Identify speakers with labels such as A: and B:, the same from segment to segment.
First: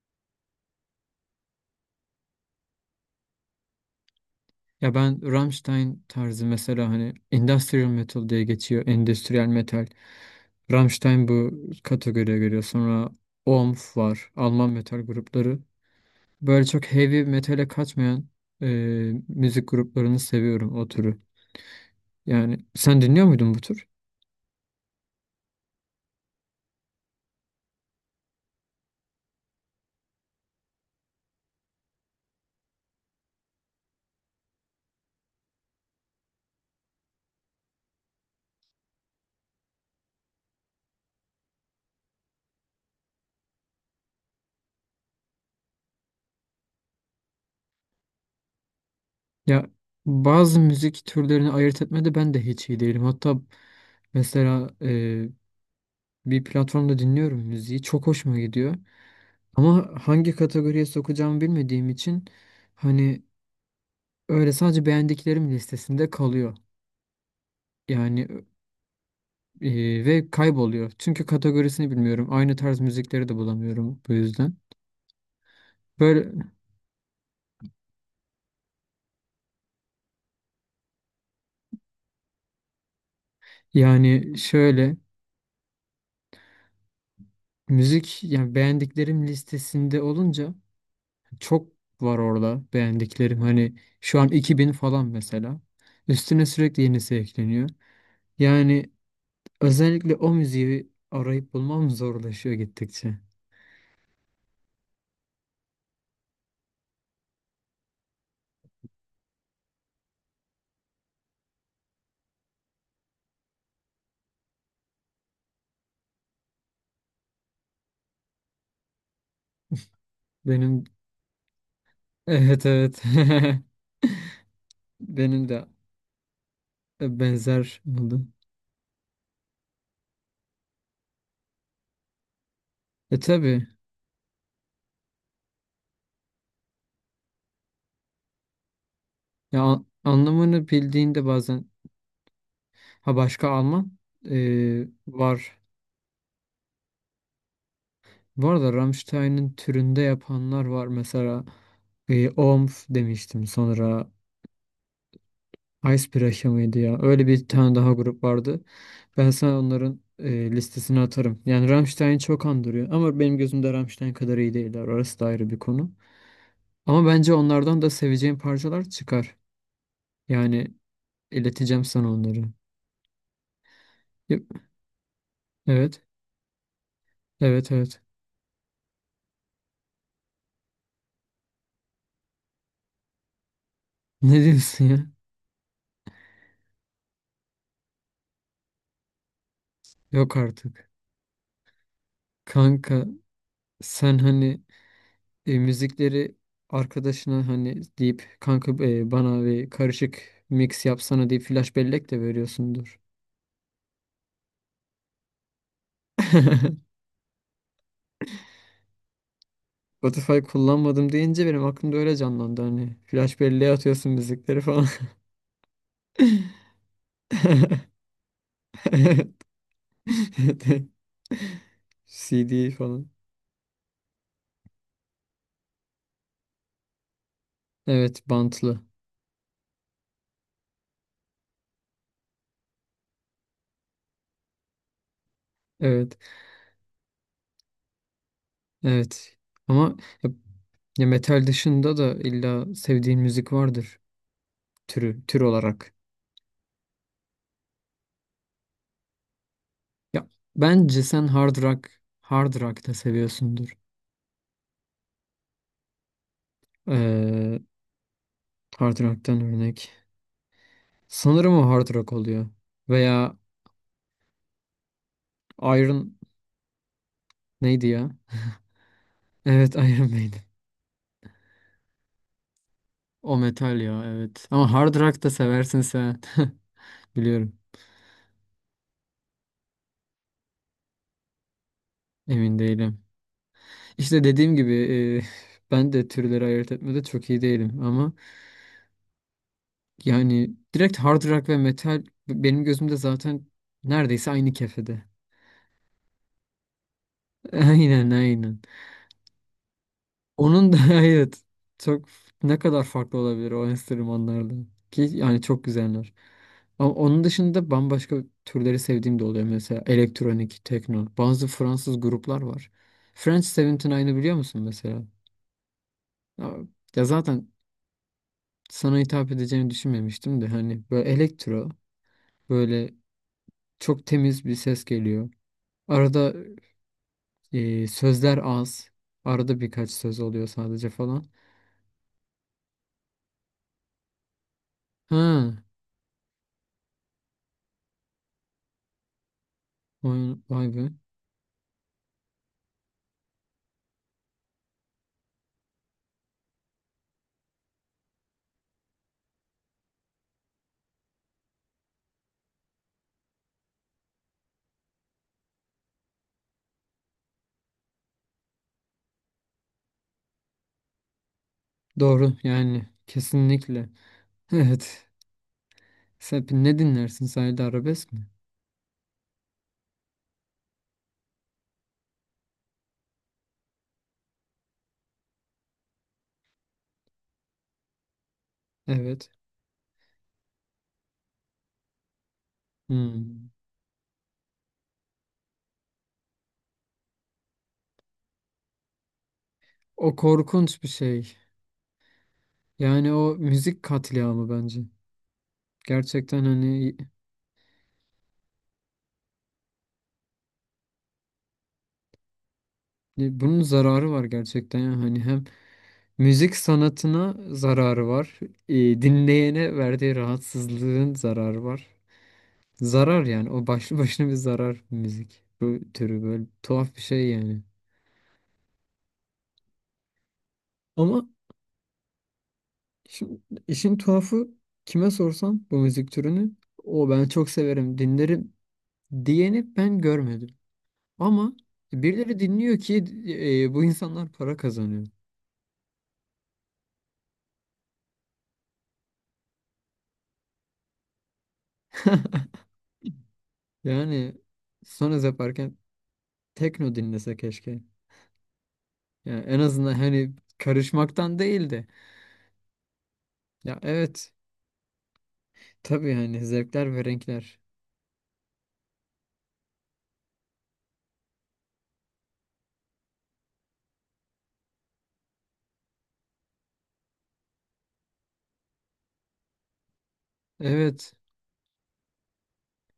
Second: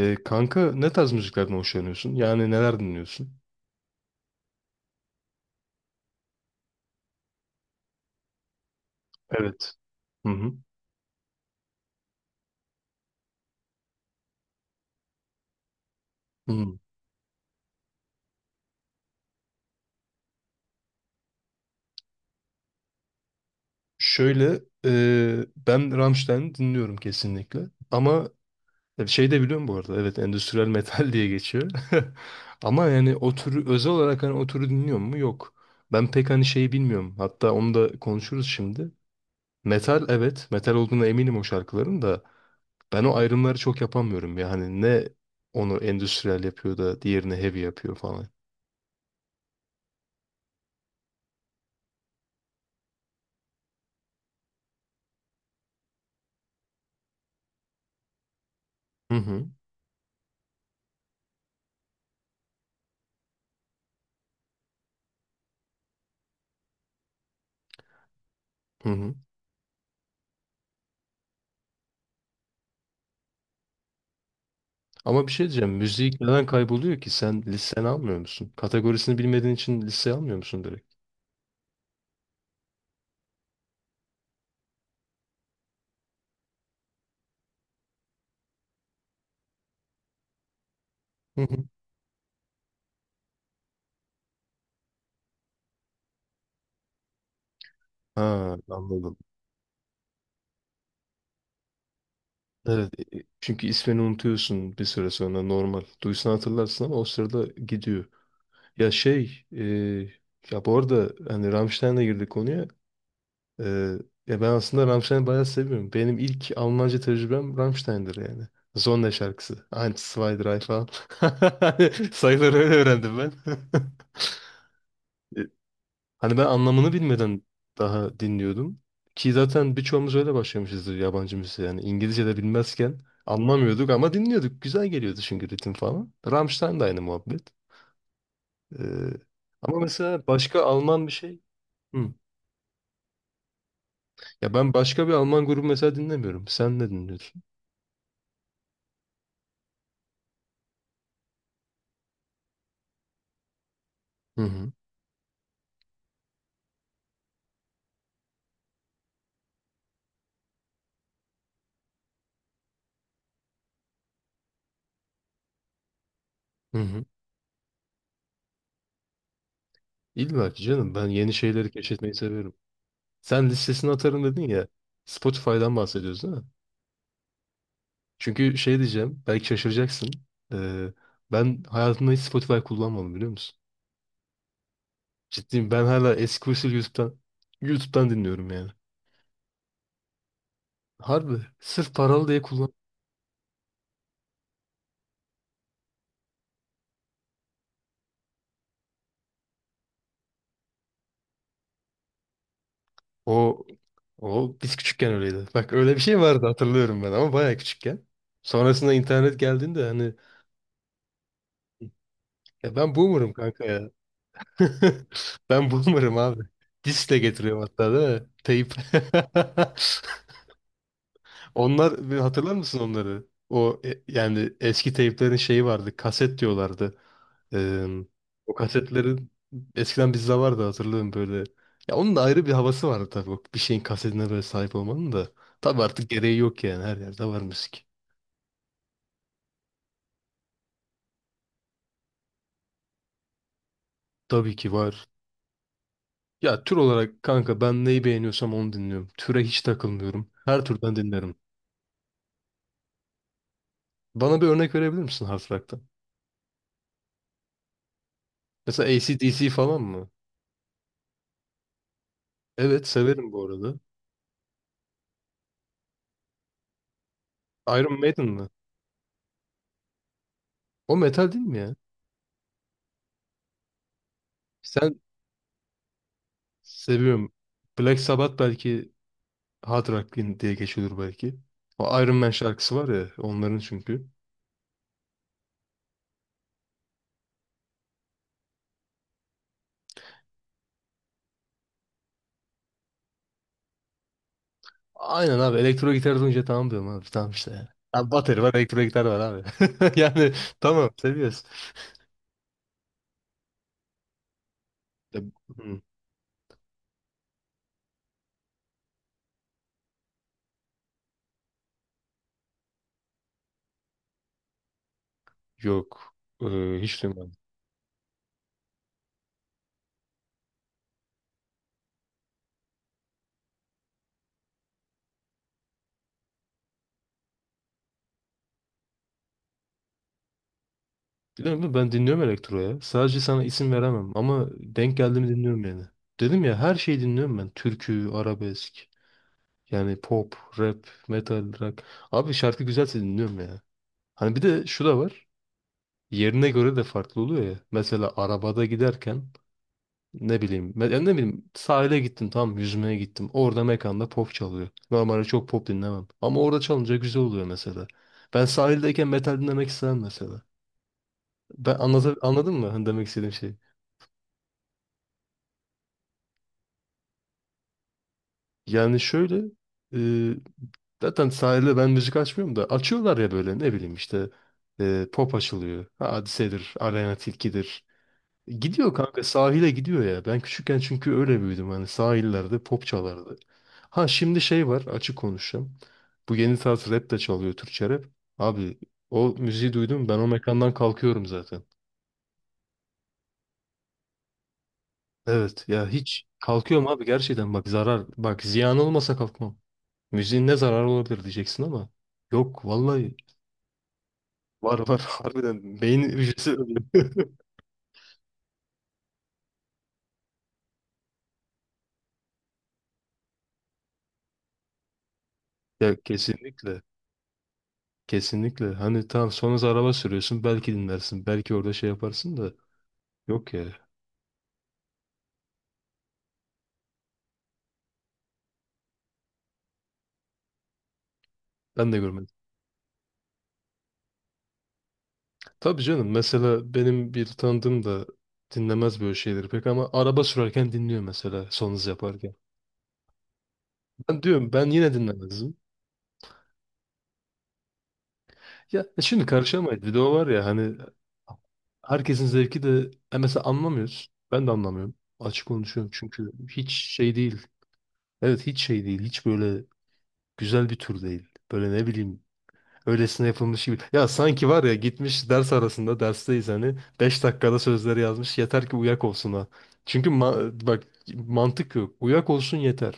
A: Kanka ne tarz müziklerden hoşlanıyorsun? Yani neler dinliyorsun?
B: Ya ben Rammstein tarzı mesela hani industrial metal diye geçiyor. Endüstriyel
A: Evet.
B: metal.
A: Hı hı.
B: Rammstein bu kategoriye giriyor. Sonra OMF var. Alman metal grupları. Böyle
A: Hı.
B: çok heavy metale kaçmayan e, müzik gruplarını seviyorum o türü. Yani sen dinliyor muydun bu tür?
A: Şöyle ben Rammstein'i dinliyorum kesinlikle. Ama şey de biliyorum bu arada. Evet, endüstriyel metal diye geçiyor. Ama yani o türü özel olarak hani o türü dinliyor mu? Yok. Ben pek hani şeyi bilmiyorum. Hatta onu da konuşuruz şimdi. Metal, evet. Metal olduğuna eminim o şarkıların da. Ben o ayrımları çok yapamıyorum. Yani ne onu endüstriyel yapıyor da diğerini heavy yapıyor falan.
B: Ya bazı müzik türlerini ayırt etmede ben de hiç iyi değilim. Hatta mesela bir platformda dinliyorum müziği. Çok hoşuma gidiyor.
A: Hı hı.
B: Ama hangi kategoriye sokacağımı bilmediğim için hani öyle sadece beğendiklerim listesinde kalıyor. Yani
A: Hı hı.
B: ve kayboluyor. Çünkü kategorisini bilmiyorum. Aynı tarz müzikleri de bulamıyorum bu yüzden.
A: Ama bir şey diyeceğim. Müzik
B: Böyle
A: neden kayboluyor ki? Sen listeni almıyor musun? Kategorisini bilmediğin için listeye almıyor musun direkt?
B: yani şöyle müzik yani beğendiklerim listesinde olunca
A: Hı hı.
B: çok var orada beğendiklerim. Hani şu an 2000 falan mesela. Üstüne sürekli yenisi ekleniyor.
A: Ha,
B: Yani
A: anladım.
B: özellikle o müziği arayıp bulmam zorlaşıyor
A: Evet,
B: gittikçe.
A: çünkü ismini unutuyorsun bir süre sonra normal. Duysan hatırlarsın ama o sırada gidiyor. Ya şey, e, ya bu arada hani Rammstein'le girdik konuya. E, ya ben aslında Rammstein'i bayağı seviyorum. Benim ilk Almanca tecrübem Rammstein'dir yani. Zonda şarkısı. Eins, zwei, drei
B: Benim
A: falan. Sayıları
B: evet
A: öyle
B: evet.
A: öğrendim ben.
B: Benim de
A: Hani ben anlamını bilmeden
B: benzer
A: daha
B: buldum.
A: dinliyordum. Ki zaten birçoğumuz öyle başlamışızdır yabancı müziğe. Yani İngilizce de bilmezken
B: E tabii
A: anlamıyorduk ama dinliyorduk. Güzel geliyordu çünkü ritim falan. Rammstein de aynı muhabbet. Ee,
B: ya
A: ama mesela başka
B: anlamını
A: Alman bir
B: bildiğinde
A: şey.
B: bazen
A: Hı.
B: ha başka Alman
A: Ya ben başka bir Alman
B: var.
A: grubu mesela dinlemiyorum. Sen ne dinliyorsun?
B: Bu arada Rammstein'in türünde yapanlar var. Mesela Omf demiştim sonra
A: Hı hı.
B: Icebreaker mıydı ya? Öyle bir tane daha grup vardı. Ben sana onların listesini atarım. Yani Rammstein'i çok andırıyor. Ama benim gözümde Rammstein kadar iyi değiller. Orası da ayrı bir konu.
A: Hı hı.
B: Ama bence onlardan da seveceğim parçalar çıkar.
A: İlla ki
B: Yani
A: canım, ben yeni şeyleri
B: ileteceğim sana
A: keşfetmeyi
B: onları.
A: seviyorum. Sen listesini atarım
B: Yep.
A: dedin ya. Spotify'dan
B: Evet.
A: bahsediyoruz değil mi?
B: Evet, evet.
A: Çünkü şey diyeceğim, belki şaşıracaksın. Ee, ben hayatımda hiç Spotify kullanmadım, biliyor musun?
B: Ne diyorsun ya?
A: Ciddiyim, ben hala eski usul YouTube'dan YouTube'dan dinliyorum yani.
B: Yok artık.
A: Harbi sırf paralı diye kullan.
B: Kanka sen hani müzikleri arkadaşına hani deyip kanka bana bir karışık mix yapsana deyip flash bellek de veriyorsundur.
A: O o biz küçükken öyleydi. Bak öyle bir şey vardı, hatırlıyorum ben, ama bayağı küçükken. Sonrasında internet geldiğinde hani
B: Spotify kullanmadım deyince benim aklımda öyle canlandı
A: ya ben
B: hani.
A: boomer'ım
B: Flash
A: kanka
B: belleğe
A: ya.
B: atıyorsun müzikleri falan.
A: Ben boomer'ım abi. Diskle getiriyorum hatta değil mi? Teyip. Onlar, hatırlar
B: CD
A: mısın
B: falan.
A: onları? O yani eski teyplerin şeyi vardı. Kaset diyorlardı. Ee,
B: Evet,
A: o
B: bantlı.
A: kasetlerin eskiden bizde vardı, hatırlıyorum böyle. Ya onun da ayrı bir havası vardı tabii. O bir şeyin kasetine böyle sahip olmanın da. Tabii artık
B: Evet,
A: gereği yok yani. Her yerde var müzik.
B: evet. Ama ya, ya metal dışında da illa sevdiğin müzik vardır
A: Tabii ki var.
B: türü, tür olarak.
A: Ya tür olarak kanka ben neyi beğeniyorsam onu dinliyorum. Türe hiç
B: Ya
A: takılmıyorum. Her türden
B: bence sen
A: dinlerim.
B: hard rock, hard rock da seviyorsundur.
A: Bana bir örnek verebilir misin hard rock'tan?
B: Ee,
A: Mesela
B: hard rock'tan
A: AC/DC falan
B: örnek.
A: mı?
B: Sanırım o hard rock oluyor.
A: Evet, severim
B: Veya
A: bu arada.
B: Iron neydi
A: Iron
B: ya?
A: Maiden mi?
B: Evet, Iron Maiden.
A: O metal değil mi ya?
B: O metal ya, evet. Ama hard
A: Sen
B: rock da seversin sen.
A: seviyorum.
B: Biliyorum.
A: Black Sabbath belki Hard Rock din- diye geçiyordur belki. O Iron Man
B: Emin
A: şarkısı var
B: değilim.
A: ya onların çünkü.
B: İşte dediğim gibi ben de türleri ayırt etmede çok iyi değilim ama yani direkt hard rock ve metal benim gözümde zaten neredeyse aynı kefede.
A: Aynen abi, elektro gitar duyunca tamam diyorum abi, tamam işte. Ya. Abi,
B: Aynen,
A: bateri var,
B: aynen.
A: elektro gitar var abi. Yani
B: Onun da
A: tamam, seviyoruz.
B: evet çok ne kadar farklı olabilir o enstrümanlardan ki
A: Ya,
B: yani çok
A: hı,
B: güzeller. Ama onun dışında bambaşka türleri sevdiğim de oluyor mesela elektronik, tekno. Bazı Fransız gruplar var. French 79'ı biliyor musun mesela?
A: yok.
B: Ya,
A: Hiç
B: ya
A: duymadım.
B: zaten sana hitap edeceğini düşünmemiştim de hani böyle elektro böyle çok temiz bir ses geliyor. Arada sözler az. Arada birkaç söz oluyor sadece falan.
A: Biliyor musun, ben dinliyorum elektro ya. Sadece sana isim veremem ama denk
B: Ha,
A: geldiğimi dinliyorum yani. Dedim ya, her şeyi dinliyorum ben. Türkü, arabesk, yani pop,
B: vay, vay
A: rap,
B: be.
A: metal, rock. Abi, şarkı güzelse dinliyorum ya. Hani bir de şu da var. Yerine göre de farklı oluyor ya. Mesela arabada giderken ne bileyim ben, ne bileyim, sahile gittim, tamam, yüzmeye gittim. Orada mekanda pop çalıyor. Normalde çok pop dinlemem. Ama orada çalınca güzel oluyor mesela. Ben sahildeyken metal dinlemek istemem mesela. Ben anlata,
B: Doğru
A: anladın mı hani
B: yani
A: demek istediğim şey?
B: kesinlikle. Evet. Sen ne dinlersin? Sadece arabesk mi?
A: Yani şöyle e, zaten sahilde ben müzik açmıyorum da açıyorlar ya, böyle ne bileyim işte pop açılıyor. Hadise'dir, Aleyna Tilki'dir. Gidiyor kanka,
B: Evet.
A: sahile gidiyor ya. Ben küçükken çünkü öyle büyüdüm. Hani sahillerde pop çalardı.
B: Hmm.
A: Ha şimdi şey var, açık konuşacağım. Bu yeni tarz rap de çalıyor, Türkçe rap. Abi, o müziği duydum
B: O
A: ben, o mekandan
B: korkunç bir
A: kalkıyorum
B: şey.
A: zaten.
B: Yani o müzik katliamı bence.
A: Evet ya, hiç
B: Gerçekten
A: kalkıyorum
B: hani
A: abi gerçekten, bak zarar, bak ziyan olmasa kalkmam. Müziğin ne zararı olabilir diyeceksin ama yok vallahi,
B: bunun zararı var gerçekten
A: var
B: ya.
A: var
B: Hani hem
A: harbiden beyin hücresi
B: müzik
A: ölüyor.
B: sanatına zararı var. Dinleyene verdiği rahatsızlığın zararı var. Zarar yani o başlı başına bir zarar müzik. Bu
A: Ya
B: türü böyle
A: kesinlikle.
B: tuhaf bir şey yani.
A: Kesinlikle. Hani tamam, sonra araba sürüyorsun. Belki dinlersin.
B: Ama
A: Belki orada şey yaparsın da.
B: şimdi
A: Yok ya.
B: işin tuhafı kime sorsam bu müzik türünü o ben çok severim dinlerim diyeni ben görmedim. Ama
A: Ben de görmedim.
B: birileri dinliyor ki bu insanlar para kazanıyor.
A: Tabii canım. Mesela benim bir tanıdığım da dinlemez böyle şeyleri pek, ama araba sürerken dinliyor mesela, son hız yaparken. Ben
B: Yani
A: diyorum ben yine
B: Sonuz
A: dinlemezdim.
B: yaparken tekno dinlese keşke.
A: Ya şimdi
B: Yani en
A: karışamayız.
B: azından
A: Bir de o var
B: hani
A: ya hani
B: karışmaktan değil de.
A: herkesin zevki de mesela
B: Ya
A: anlamıyoruz.
B: evet,
A: Ben de anlamıyorum. Açık konuşuyorum
B: tabii
A: çünkü
B: hani
A: hiç
B: zevkler ve
A: şey değil.
B: renkler.
A: Evet, hiç şey değil. Hiç böyle güzel bir tür değil. Böyle ne bileyim öylesine yapılmış gibi. Ya sanki var ya, gitmiş ders arasında, dersteyiz hani, 5 dakikada sözleri yazmış yeter ki uyak olsun, ha. Çünkü ma- bak
B: Evet.
A: mantık yok. Uyak olsun yeter.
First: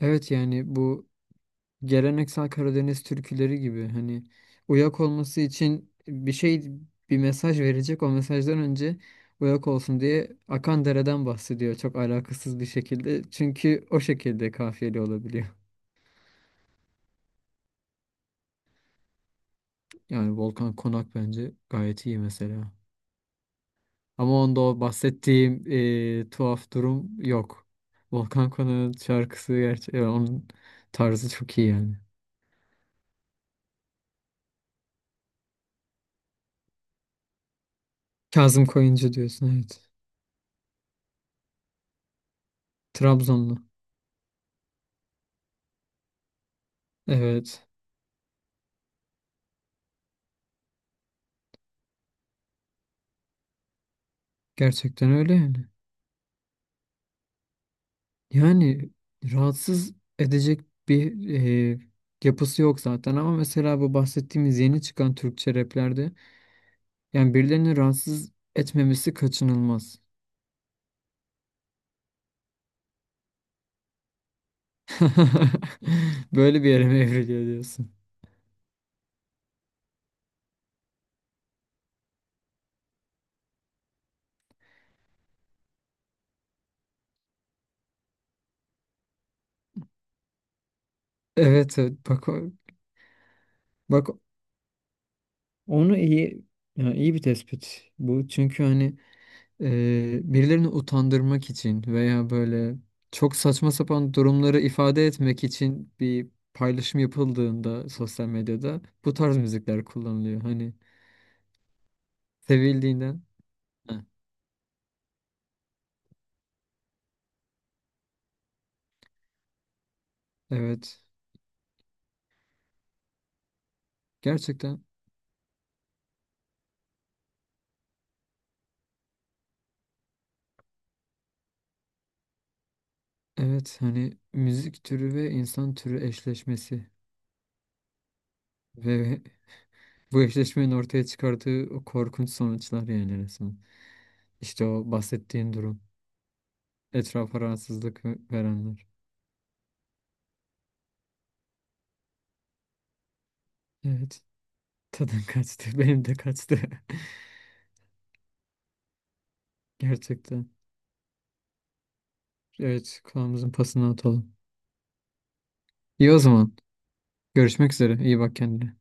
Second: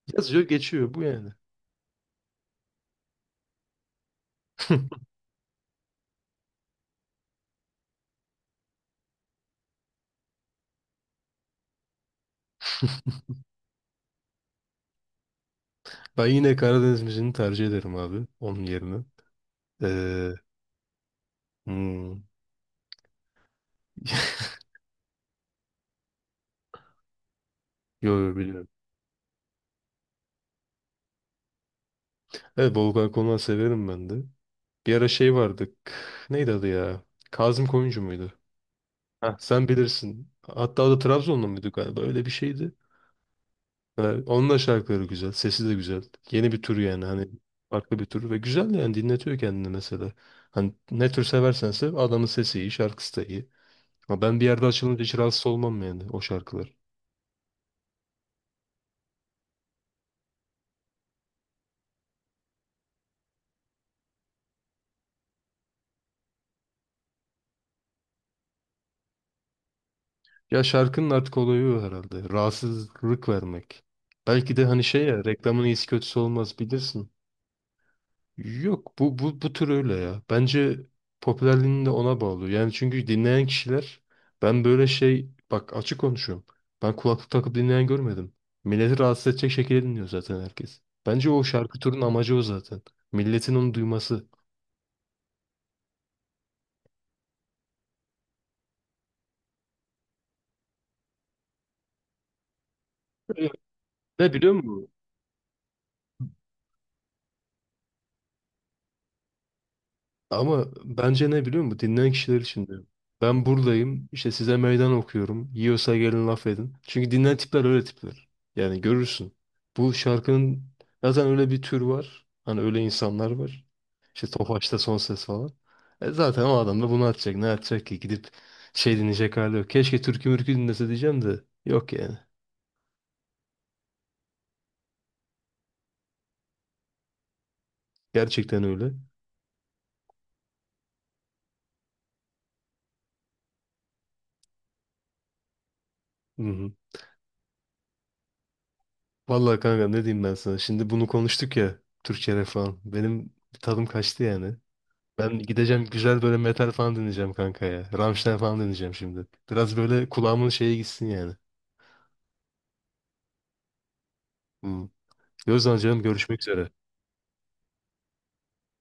B: Evet
A: Yazıyor
B: yani
A: geçiyor bu
B: bu
A: yani.
B: geleneksel Karadeniz türküleri gibi hani uyak olması için bir şey bir mesaj verecek o mesajdan önce uyak olsun diye akan dereden bahsediyor çok alakasız bir şekilde çünkü o şekilde kafiyeli olabiliyor.
A: Ben yine Karadeniz müziğini tercih ederim abi, onun yerine. Ee,
B: Yani Volkan Konak bence gayet iyi
A: hmm.
B: mesela. Ama onda o bahsettiğim tuhaf durum yok.
A: Yo, yo,
B: Volkan
A: biliyorum.
B: Konak'ın şarkısı gerçi onun tarzı çok iyi yani.
A: Evet, Volkan Konak'ı severim ben de. Bir ara şey vardı. K- neydi adı ya? Kazım Koyuncu muydu?
B: Kazım Koyuncu
A: Heh.
B: diyorsun,
A: Sen
B: evet.
A: bilirsin. Hatta o da Trabzonlu muydu galiba? Öyle bir şeydi.
B: Trabzonlu.
A: Evet, onun da şarkıları güzel. Sesi de güzel. Yeni bir tür yani hani
B: Evet.
A: farklı bir tür ve güzel, yani dinletiyor kendini mesela. Hani ne tür seversen sev, adamın sesi iyi, şarkısı da iyi. Ama ben bir yerde açılınca
B: Gerçekten
A: hiç
B: öyle
A: rahatsız
B: yani.
A: olmam yani o şarkılar.
B: Yani rahatsız edecek bir e, yapısı yok zaten ama mesela bu bahsettiğimiz yeni çıkan Türkçe raplerde yani birilerini rahatsız etmemesi kaçınılmaz.
A: Ya şarkının artık olayı o herhalde. Rahatsızlık vermek. Belki de hani şey ya, reklamın iyisi kötüsü olmaz,
B: Böyle bir yere mi
A: bilirsin.
B: evriliyor diyorsun?
A: Yok bu tür öyle ya. Bence popülerliğini de ona bağlı. Yani çünkü dinleyen kişiler, ben böyle şey bak, açık konuşuyorum. Ben kulaklık takıp dinleyen görmedim. Milleti rahatsız edecek şekilde dinliyor zaten herkes. Bence o şarkı
B: Evet, evet,
A: turun
B: bak
A: amacı o zaten. Milletin onu
B: bak
A: duyması.
B: onu iyi yani iyi bir tespit bu çünkü hani birilerini utandırmak için veya böyle çok
A: Evet.
B: saçma sapan
A: Ne biliyor
B: durumları
A: musun?
B: ifade etmek için bir paylaşım yapıldığında sosyal medyada bu tarz müzikler kullanılıyor.
A: Ama
B: Hani
A: bence ne biliyor musun? Dinleyen kişiler için diyorum.
B: sevildiğinden.
A: Ben
B: Heh.
A: buradayım, işte size meydan okuyorum. Yiyorsa gelin laf edin. Çünkü dinleyen tipler öyle tipler. Yani görürsün. Bu şarkının
B: Evet.
A: zaten öyle bir tür var. Hani öyle insanlar var. İşte Tofaş'ta
B: Gerçekten
A: son ses falan. E zaten o adam da bunu atacak. Ne atacak ki? Gidip şey dinleyecek hali yok. Keşke türkü mürkü dinlese diyeceğim de. Yok yani.
B: evet hani müzik türü ve insan türü eşleşmesi
A: Gerçekten öyle.
B: ve bu eşleşmenin ortaya çıkardığı o korkunç sonuçlar yani resmen. İşte o bahsettiğin durum.
A: Hı hı.
B: Etrafa rahatsızlık verenler.
A: Vallahi kanka ne diyeyim ben sana. Şimdi bunu konuştuk ya. Türkçe rap falan. Benim tadım kaçtı
B: Evet.
A: yani.
B: Tadın
A: Ben
B: kaçtı.
A: gideceğim,
B: Benim de
A: güzel böyle
B: kaçtı.
A: metal falan dinleyeceğim kanka ya. Rammstein falan dinleyeceğim şimdi. Biraz böyle kulağımın
B: Gerçekten.
A: şeye gitsin yani.
B: Evet, kulağımızın pasını atalım.
A: Hmm. O zaman canım,
B: İyi o
A: görüşmek
B: zaman.
A: üzere.
B: Görüşmek üzere. İyi bak kendine.